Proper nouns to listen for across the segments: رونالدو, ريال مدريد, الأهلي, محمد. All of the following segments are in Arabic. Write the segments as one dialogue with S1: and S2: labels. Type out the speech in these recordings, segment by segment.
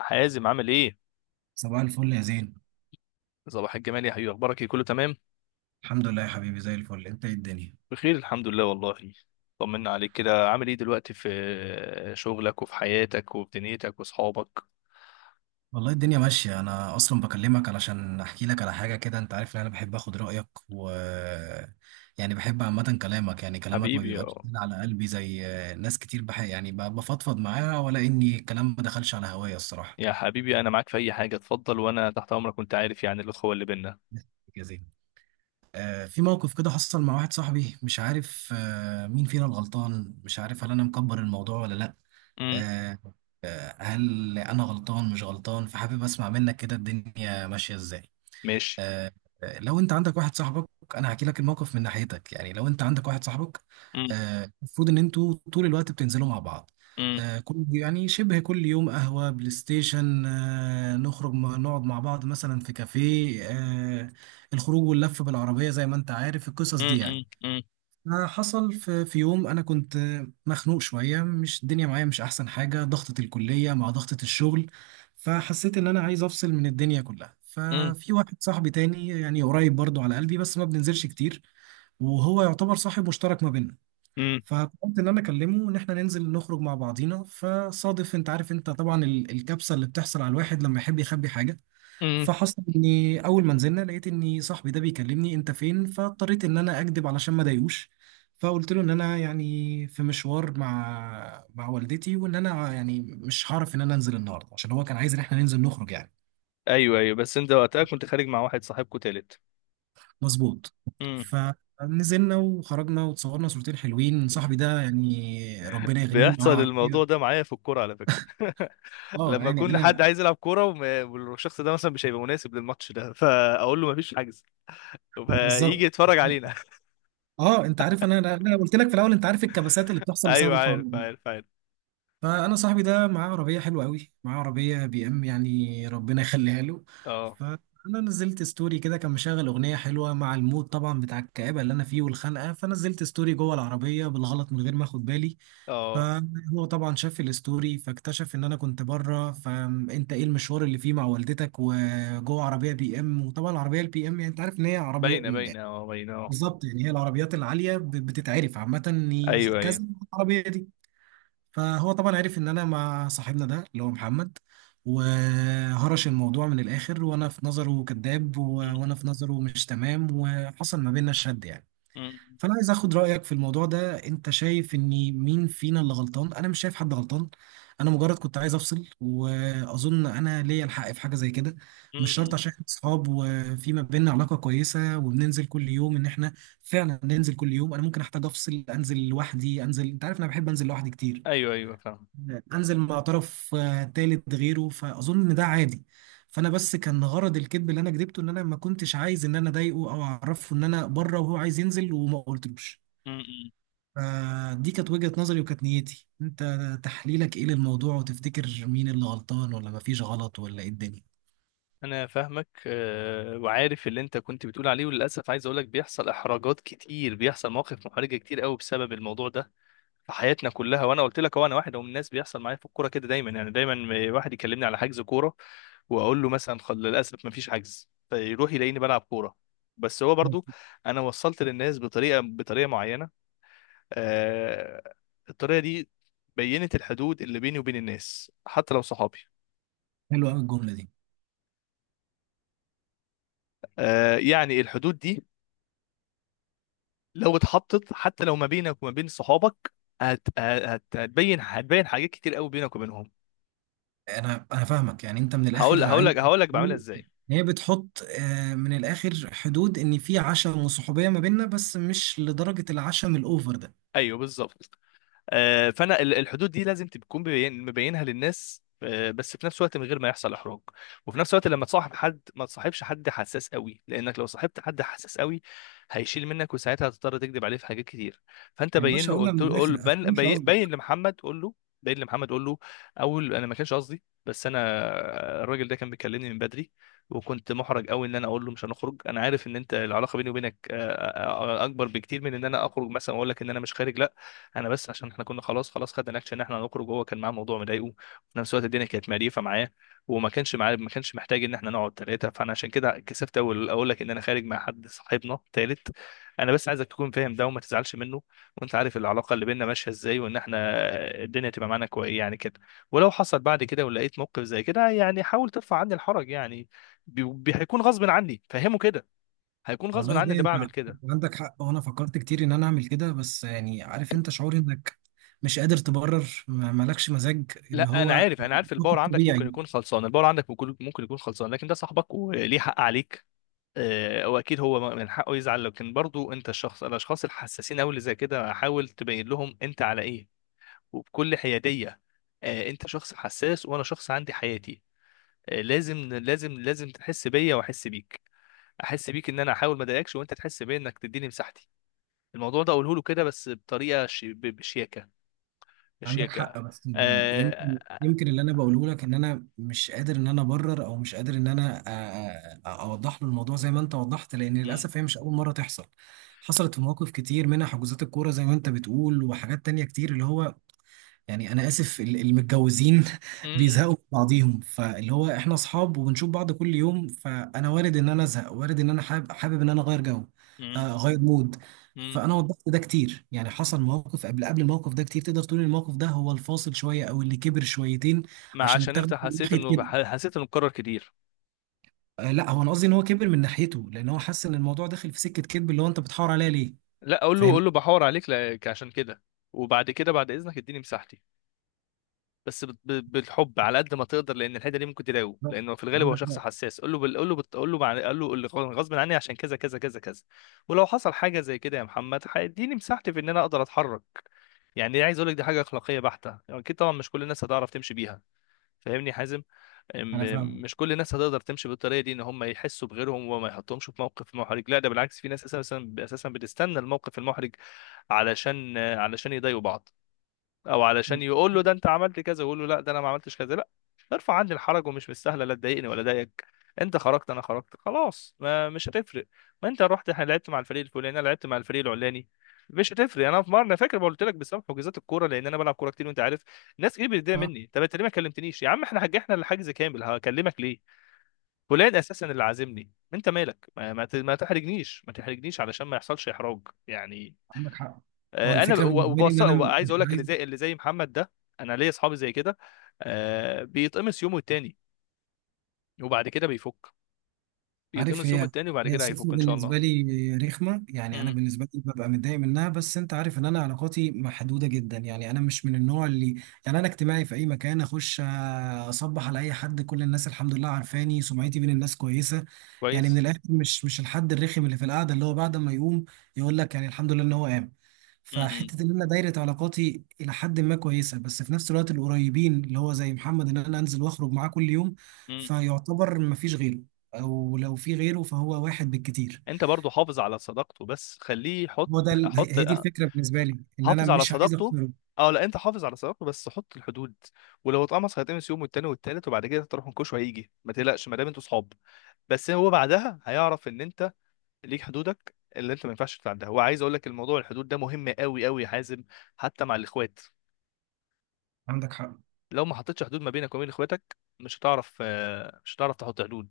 S1: حازم عامل ايه؟
S2: صباح الفل يا زين.
S1: صباح الجمال يا حبيبي، اخبارك ايه؟ كله تمام؟
S2: الحمد لله يا حبيبي زي الفل. انت ايه الدنيا؟
S1: بخير الحمد لله والله. طمنا عليك كده، عامل ايه دلوقتي في شغلك وفي حياتك وفي دنيتك واصحابك؟
S2: والله الدنيا ماشية. انا اصلا بكلمك علشان احكي لك على حاجة كده. انت عارف ان انا بحب اخد رأيك و بحب عامة كلامك. يعني كلامك ما
S1: حبيبي يا
S2: بيبقاش تقيل على قلبي زي ناس كتير، بفضفض معاها، ولا اني الكلام ما دخلش على هوايا الصراحة.
S1: يا حبيبي، انا معاك في اي حاجه، اتفضل وانا تحت امرك وانت عارف يعني الاخوه اللي بينا.
S2: يا زين، في موقف كده حصل مع واحد صاحبي. مش عارف مين فينا الغلطان. مش عارف هل انا مكبر الموضوع ولا لا.
S1: امم.
S2: آه، هل انا غلطان مش غلطان؟ فحابب اسمع منك كده الدنيا ماشيه ازاي.
S1: ماشي.
S2: آه، لو انت عندك واحد صاحبك، انا هحكي لك الموقف من ناحيتك. يعني لو انت عندك واحد صاحبك،
S1: امم.
S2: المفروض ان انتوا طول الوقت بتنزلوا مع بعض.
S1: امم.
S2: كل يعني شبه كل يوم قهوه بلاي ستيشن، نخرج نقعد مع بعض مثلا في كافيه، الخروج واللف بالعربيه زي ما انت عارف القصص دي
S1: امم.
S2: يعني.
S1: امم.
S2: حصل في يوم انا كنت مخنوق شويه. مش الدنيا معايا مش احسن حاجه، ضغطه الكليه مع ضغطه الشغل. فحسيت ان انا عايز افصل من الدنيا كلها.
S1: امم.
S2: ففي واحد صاحبي تاني يعني قريب برضو على قلبي بس ما بننزلش كتير، وهو يعتبر صاحب مشترك ما بيننا.
S1: امم.
S2: فقلت ان انا اكلمه ان احنا ننزل نخرج مع بعضينا. فصادف انت عارف، انت طبعا الكبسه اللي بتحصل على الواحد لما يحب يخبي حاجه.
S1: امم.
S2: فحصل اني اول ما نزلنا لقيت اني صاحبي ده بيكلمني انت فين، فاضطريت ان انا اكذب علشان ما اضايقوش. فقلت له ان انا يعني في مشوار مع والدتي، وان انا يعني مش هعرف ان انا انزل النهارده، عشان هو كان عايز ان احنا ننزل نخرج يعني.
S1: ايوه ايوه، بس انت وقتها كنت خارج مع واحد صاحبكو تالت؟
S2: مظبوط.
S1: امم.
S2: فنزلنا وخرجنا وتصورنا صورتين حلوين. صاحبي ده يعني ربنا يغنيه، معاه
S1: بيحصل
S2: عربيه.
S1: الموضوع ده معايا في الكوره على فكره
S2: اه
S1: لما
S2: يعني
S1: يكون
S2: انا.
S1: حد عايز يلعب كوره والشخص ده مثلا مش هيبقى مناسب للماتش ده، فاقول له مفيش حجز.
S2: بالظبط.
S1: فيجي يتفرج علينا
S2: اه، انت عارف انا قلت لك في الاول، انت عارف الكبسات اللي بتحصل بسبب
S1: ايوه،
S2: الحوار.
S1: عارف عارف عارف.
S2: فانا صاحبي ده معاه عربيه حلوه قوي، معاه عربيه بي ام يعني، ربنا يخليها له.
S1: اه
S2: فانا نزلت ستوري كده كان مشغل اغنيه حلوه مع المود طبعا بتاع الكآبه اللي انا فيه والخنقه، فنزلت ستوري جوه العربيه بالغلط من غير ما اخد بالي.
S1: اه،
S2: فهو طبعا شاف الستوري فاكتشف ان انا كنت بره، فانت ايه المشوار اللي فيه مع والدتك وجوه عربيه بي ام؟ وطبعا العربيه البي ام يعني انت عارف ان هي عربيه.
S1: باينه باينه اه، باينه اه.
S2: بالظبط، يعني هي العربيات العاليه بتتعرف عامه إن
S1: ايوه ايوه.
S2: كذا، العربيه دي. فهو طبعا عرف ان انا مع صاحبنا ده اللي هو محمد، وهرش الموضوع من الاخر، وانا في نظره كذاب وانا
S1: م-
S2: في نظره مش تمام، وحصل ما بيننا شد يعني.
S1: م-
S2: فانا عايز اخد رايك في الموضوع ده. انت شايف ان مين فينا اللي غلطان؟ انا مش شايف حد غلطان. انا مجرد كنت عايز افصل، واظن انا ليا الحق في حاجه زي كده.
S1: م-
S2: مش شرط
S1: م.
S2: عشان احنا اصحاب وفي ما بيننا علاقه كويسه وبننزل كل يوم، ان احنا فعلا ننزل كل يوم. انا ممكن احتاج افصل، انزل لوحدي، انزل، انت عارف انا بحب انزل لوحدي كتير،
S1: ايوه ايوه، فاهم.
S2: انزل مع طرف تالت غيره، فاظن ان ده عادي. فانا بس كان غرض الكذب اللي انا كذبته ان انا ما كنتش عايز ان انا اضايقه او اعرفه ان انا بره وهو عايز ينزل وما قلتلوش.
S1: م- م.
S2: فدي كانت وجهة نظري وكانت نيتي. انت تحليلك ايه للموضوع؟ وتفتكر مين اللي غلطان ولا ما فيش غلط ولا ايه الدنيا؟
S1: انا فاهمك، وعارف اللي انت كنت بتقول عليه، وللاسف عايز اقول لك بيحصل احراجات كتير، بيحصل مواقف محرجه كتير قوي بسبب الموضوع ده في حياتنا كلها. وانا قلت لك، هو انا واحد من الناس بيحصل معايا في الكوره كده دايما يعني دايما. واحد يكلمني على حجز كوره واقول له مثلا للاسف ما فيش حجز، فيروح يلاقيني بلعب كوره. بس هو برضو، انا وصلت للناس بطريقه معينه. آه... الطريقه دي بينت الحدود اللي بيني وبين الناس حتى لو صحابي.
S2: حلوه قوي الجملة دي.
S1: يعني الحدود دي لو اتحطت حتى لو ما بينك وما بين صحابك، هت... هت... هتبين هتبين حاجات كتير قوي بينك وبينهم.
S2: انا فاهمك. يعني انت من
S1: هقول
S2: الاخر
S1: هقول
S2: عايز
S1: لك هقول لك بعملها
S2: تقول
S1: ازاي.
S2: إن هي بتحط من الاخر حدود، ان في عشم وصحوبية ما بيننا بس مش لدرجة العشم الاوفر ده.
S1: ايوه بالظبط. فانا الحدود دي لازم تكون مبينها للناس، بس في نفس الوقت من غير ما يحصل احراج. وفي نفس الوقت لما تصاحب حد، ما تصاحبش حد حساس قوي، لانك لو صاحبت حد حساس قوي هيشيل منك، وساعتها هتضطر تكذب عليه في حاجات كتير. فانت
S2: يا
S1: بين
S2: باشا
S1: له،
S2: اقولها
S1: قلت
S2: من
S1: له
S2: الاخر،
S1: قول بين,
S2: افهمش
S1: بين بين
S2: قصدك.
S1: لمحمد قول له. بين لمحمد قول له، اول انا ما كانش قصدي، بس انا الراجل ده كان بيكلمني من بدري، وكنت محرج قوي ان انا اقول له مش هنخرج. انا عارف ان انت العلاقه بيني وبينك اكبر بكتير من ان انا اخرج مثلا واقول لك ان انا مش خارج، لا. انا بس عشان احنا كنا خلاص خلاص، خدنا الاكشن ان احنا هنخرج، وهو كان معاه موضوع مضايقه، وفي نفس الوقت الدنيا كانت مقريفه معاه. وما كانش معاه ما كانش محتاج ان احنا نقعد ثلاثه، فانا عشان كده كسفت اقول لك ان انا خارج مع حد صاحبنا ثالث. انا بس عايزك تكون فاهم ده وما تزعلش منه. وانت عارف العلاقه اللي بيننا ماشيه ازاي، وان احنا الدنيا تبقى معانا كويس يعني كده. ولو حصل بعد كده ولقيت موقف زي كده، يعني حاول ترفع عني الحرج يعني. هيكون غصب عني، فهمه كده. هيكون غصب
S2: والله
S1: عني
S2: دي
S1: اللي
S2: انت
S1: بعمل كده.
S2: عندك حق، وانا فكرت كتير ان انا اعمل كده، بس يعني عارف انت شعور انك مش قادر تبرر، مالكش مزاج اللي
S1: لا انا
S2: هو
S1: عارف انا عارف الباور
S2: طاقة
S1: عندك ممكن
S2: طبيعي.
S1: يكون خلصان، الباور عندك ممكن يكون خلصان، لكن ده صاحبك وليه حق عليك. واكيد هو من حقه يزعل، لكن برضو انت الاشخاص الحساسين قوي اللي زي كده حاول تبين لهم انت على ايه، وبكل حياديه. انت شخص حساس، وانا شخص عندي حياتي، لازم لازم لازم تحس بيا واحس بيك. احس بيك ان انا احاول ما اضايقكش، وانت تحس بيا انك تديني مساحتي. الموضوع ده اقوله له كده، بس بطريقه بشياكه.
S2: عندك
S1: بشياكه.
S2: حق. بس يعني
S1: آه،
S2: يمكن
S1: آه، آه،
S2: يمكن اللي انا بقوله لك ان انا مش قادر ان انا ابرر، او مش قادر ان انا اوضح له الموضوع زي ما انت وضحت، لان
S1: م-
S2: للاسف هي مش اول مرة تحصل. حصلت في مواقف كتير، منها حجوزات الكورة زي ما انت بتقول، وحاجات تانية كتير اللي هو يعني انا اسف المتجوزين
S1: م-
S2: بيزهقوا من بعضيهم، فاللي هو احنا اصحاب وبنشوف بعض كل يوم. فانا وارد ان انا ازهق، وارد ان انا حابب ان انا اغير جو،
S1: م-
S2: اغير مود.
S1: مم.
S2: فانا وضحت ده كتير، يعني حصل مواقف قبل الموقف ده كتير. تقدر تقول إن الموقف ده هو الفاصل شويه، او اللي كبر شويتين
S1: ما
S2: عشان
S1: عشان انت
S2: اتاخد من
S1: حسيت
S2: ناحيه
S1: انه
S2: كده.
S1: حسيت انه اتكرر كتير.
S2: لا، هو انا قصدي ان هو كبر من ناحيته لان هو حس ان الموضوع داخل في سكه كذب، اللي هو انت بتحاور عليا ليه.
S1: لا، اقول له
S2: فاهم.
S1: اقول له بحور عليك لك عشان كده. وبعد كده بعد اذنك اديني مساحتي، بس بالحب على قد ما تقدر، لان الحته دي ممكن تضايقه، لانه في الغالب هو
S2: عندك
S1: شخص
S2: حق.
S1: حساس. قول له اللي غصب عني عشان كذا كذا كذا كذا. ولو حصل حاجه زي كده يا محمد هيديني مساحتي في ان انا اقدر اتحرك. يعني عايز اقول لك، دي حاجه اخلاقيه بحته، اكيد طبعا مش كل الناس هتعرف تمشي بيها. فاهمني يا حازم؟
S2: انا فاهم.
S1: مش كل الناس هتقدر تمشي بالطريقه دي ان هم يحسوا بغيرهم وما يحطهمش في موقف محرج. لا، ده بالعكس، في ناس اساسا اساسا بتستنى الموقف المحرج علشان يضايقوا بعض، او علشان يقول له ده انت عملت كذا، ويقول له لا ده انا ما عملتش كذا، لا. ارفع عني الحرج، ومش مستاهله لا تضايقني ولا ضايقك. انت خرجت، انا خرجت، خلاص ما مش هتفرق. ما انت رحت لعبت مع الفريق الفلاني، انا لعبت مع الفريق العلاني، مش هتفرق. انا في مره انا فاكر قلت لك بسبب حجوزات الكوره، لان انا بلعب كوره كتير وانت عارف، ناس كتير بتضايق
S2: آه،
S1: مني. طب انت ليه ما كلمتنيش يا عم؟ احنا حجحنا الحجز كامل، هكلمك ليه؟ فلان اساسا اللي عازمني، انت مالك؟ ما تحرجنيش علشان ما يحصلش احراج يعني.
S2: عندك حق. هو
S1: انا
S2: الفكره
S1: و-
S2: بالنسبه لي ان
S1: وبص،
S2: انا
S1: عايز
S2: مش
S1: اقول لك اللي
S2: عايز.
S1: زي محمد ده، انا ليا اصحابي زي كده. بيتقمص يومه التاني وبعد كده بيفك.
S2: عارف،
S1: بيتقمص يومه
S2: هي
S1: التاني، وبعد
S2: هي
S1: كده
S2: الصفة
S1: هيفك ان شاء الله.
S2: بالنسبة لي رخمة يعني. أنا
S1: امم.
S2: بالنسبة لي ببقى متضايق منها، بس أنت عارف إن أنا علاقاتي محدودة جدا. يعني أنا مش من النوع اللي، يعني أنا اجتماعي في أي مكان أخش أصبح على أي حد. كل الناس الحمد لله عارفاني، سمعتي بين الناس كويسة. يعني من
S1: كويس.
S2: الآخر مش الحد الرخم اللي في القعدة، اللي هو بعد ما يقوم يقول لك يعني الحمد لله إن هو قام.
S1: امم.
S2: فحتة إن أنا دايرة علاقاتي إلى حد ما كويسة، بس في نفس الوقت القريبين اللي هو زي محمد، إن أنا أنزل وأخرج معاه كل يوم،
S1: امم.
S2: فيعتبر مفيش غيره، او لو في غيره فهو واحد بالكتير.
S1: انت برضو حافظ على صداقته، بس خليه يحط.
S2: هو ده ال- هي
S1: حط،
S2: هي دي الفكره بالنسبه لي ان انا
S1: حافظ على
S2: مش عايز
S1: صداقته.
S2: اختاره.
S1: اه لا، انت حافظ على صداقته بس حط الحدود. ولو اتقمص هيتقمص يوم والتاني والتالت، وبعد كده تروح منكوش وهيجي، ما تقلقش ما دام انتوا صحاب. بس هو بعدها هيعرف ان انت ليك حدودك اللي انت ما ينفعش تتعداها. وعايز اقول لك الموضوع الحدود ده مهم قوي قوي يا حازم، حتى مع الاخوات.
S2: عندك حق.
S1: لو ما حطيتش حدود ما بينك وبين اخواتك، مش هتعرف، تحط حدود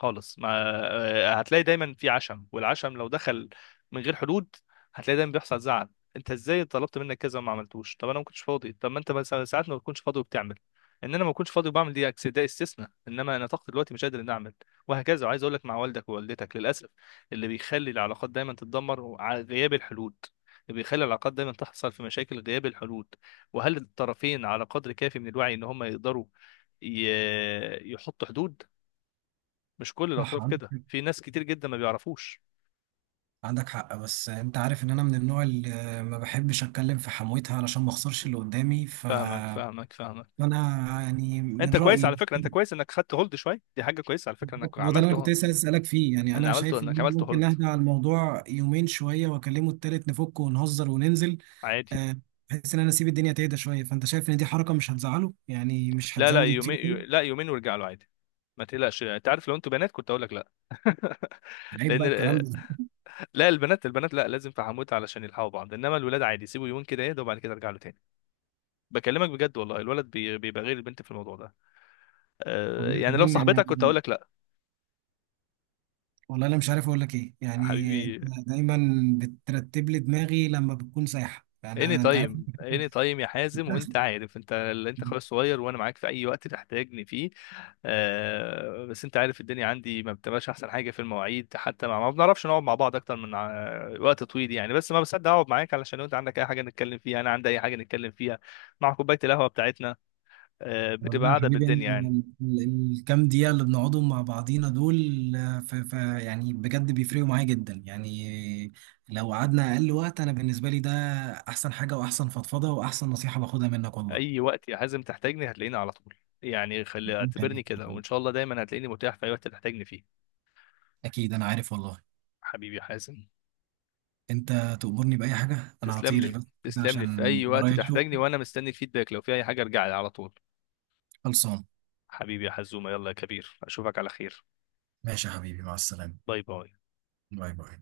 S1: خالص ما. هتلاقي دايما في عشم، والعشم لو دخل من غير حدود هتلاقي دايما بيحصل زعل. انت ازاي طلبت منك كذا وما عملتوش؟ طب انا ما كنتش فاضي. طب ما انت مثلا ساعات ما بتكونش فاضي وبتعمل. ان انا ما كنتش فاضي وبعمل دي ده استثناء، انما انا طاقتي دلوقتي مش قادر اني اعمل، وهكذا. وعايز اقول لك مع والدك ووالدتك للاسف، اللي بيخلي العلاقات دايما تتدمر على غياب الحلول. اللي بيخلي العلاقات دايما تحصل في مشاكل غياب الحلول، وهل الطرفين على قدر كافي من الوعي ان هم يقدروا يحطوا حدود. مش كل
S2: صح،
S1: الاطراف
S2: عندك
S1: كده،
S2: حق.
S1: في ناس كتير جدا ما بيعرفوش.
S2: عندك حق، بس انت عارف ان انا من النوع اللي ما بحبش اتكلم في حمويتها علشان ما اخسرش اللي قدامي. ف
S1: فاهمك فاهمك فاهمك.
S2: انا يعني من
S1: انت كويس
S2: رايي،
S1: على فكره، انت كويس انك خدت هولد شويه، دي حاجه كويسه على فكره انك
S2: هو ده اللي انا كنت
S1: عملته.
S2: لسه عايز اسالك فيه. يعني
S1: ان
S2: انا
S1: عملته،
S2: شايف
S1: انك
S2: ان
S1: عملت
S2: ممكن
S1: هولد
S2: نهدى على الموضوع يومين شويه واكلمه التالت نفك ونهزر وننزل،
S1: عادي.
S2: آه، بحيث ان انا اسيب الدنيا تهدى شويه. فانت شايف ان دي حركه مش هتزعله؟ يعني مش
S1: لا لا،
S2: هتزود الطين؟
S1: يومين يو- لا يومين وارجع له عادي، ما تقلقش. انت عارف لو انتوا بنات كنت اقول لك لا
S2: عيب
S1: لان
S2: بقى الكلام ده.
S1: لا البنات البنات لا، لازم في حموت علشان يلحقوا بعض، انما الولاد عادي، سيبوا يومين كده يهدوا وبعد كده ارجع له تاني. بكلمك بجد والله، الولد بيبقى غير البنت في الموضوع ده.
S2: والله
S1: يعني لو
S2: الدنيا يعني،
S1: صاحبتك كنت اقول لك لا.
S2: والله انا مش عارف اقول لك ايه يعني. أنت
S1: حبيبي،
S2: دايما بترتب لي دماغي لما بتكون سايحه، يعني
S1: اني
S2: انت عارف.
S1: تايم اني تايم يا حازم، وانت عارف، انت اللي انت اخويا الصغير وانا معاك في اي وقت تحتاجني فيه. آه، بس انت عارف الدنيا عندي ما بتبقاش احسن حاجه في المواعيد، حتى ما بنعرفش نقعد مع بعض اكتر من وقت طويل يعني، بس ما بصدق اقعد معاك علشان لو انت عندك اي حاجه نتكلم فيها، انا عندي اي حاجه نتكلم فيها مع كوبايه القهوه بتاعتنا. آه، بتبقى
S2: والله يا
S1: قاعده
S2: حبيبي
S1: بالدنيا يعني.
S2: انا، الكام دقيقه اللي بنقعدهم مع بعضينا دول آه، ف ف يعني بجد بيفرقوا معايا جدا يعني. لو قعدنا اقل وقت، انا بالنسبه لي ده احسن حاجه واحسن فضفضه واحسن نصيحه باخدها منك والله.
S1: اي وقت يا حازم تحتاجني هتلاقيني على طول، يعني خلي اعتبرني
S2: خليك،
S1: كده، وان شاء الله دايما هتلاقيني متاح في اي وقت تحتاجني فيه.
S2: اكيد انا عارف والله.
S1: حبيبي يا حازم.
S2: انت تأمرني بأي حاجه انا
S1: تسلم
S2: هطير،
S1: لي
S2: بس
S1: تسلم لي، في
S2: عشان
S1: اي وقت
S2: ورايا
S1: تحتاجني
S2: شغل
S1: وانا مستني الفيدباك، لو في اي حاجه ارجع لي على طول.
S2: خلصان.
S1: حبيبي يا حزومه، يلا يا كبير، اشوفك على خير.
S2: ماشي يا حبيبي، مع السلامة.
S1: باي باي.
S2: باي باي.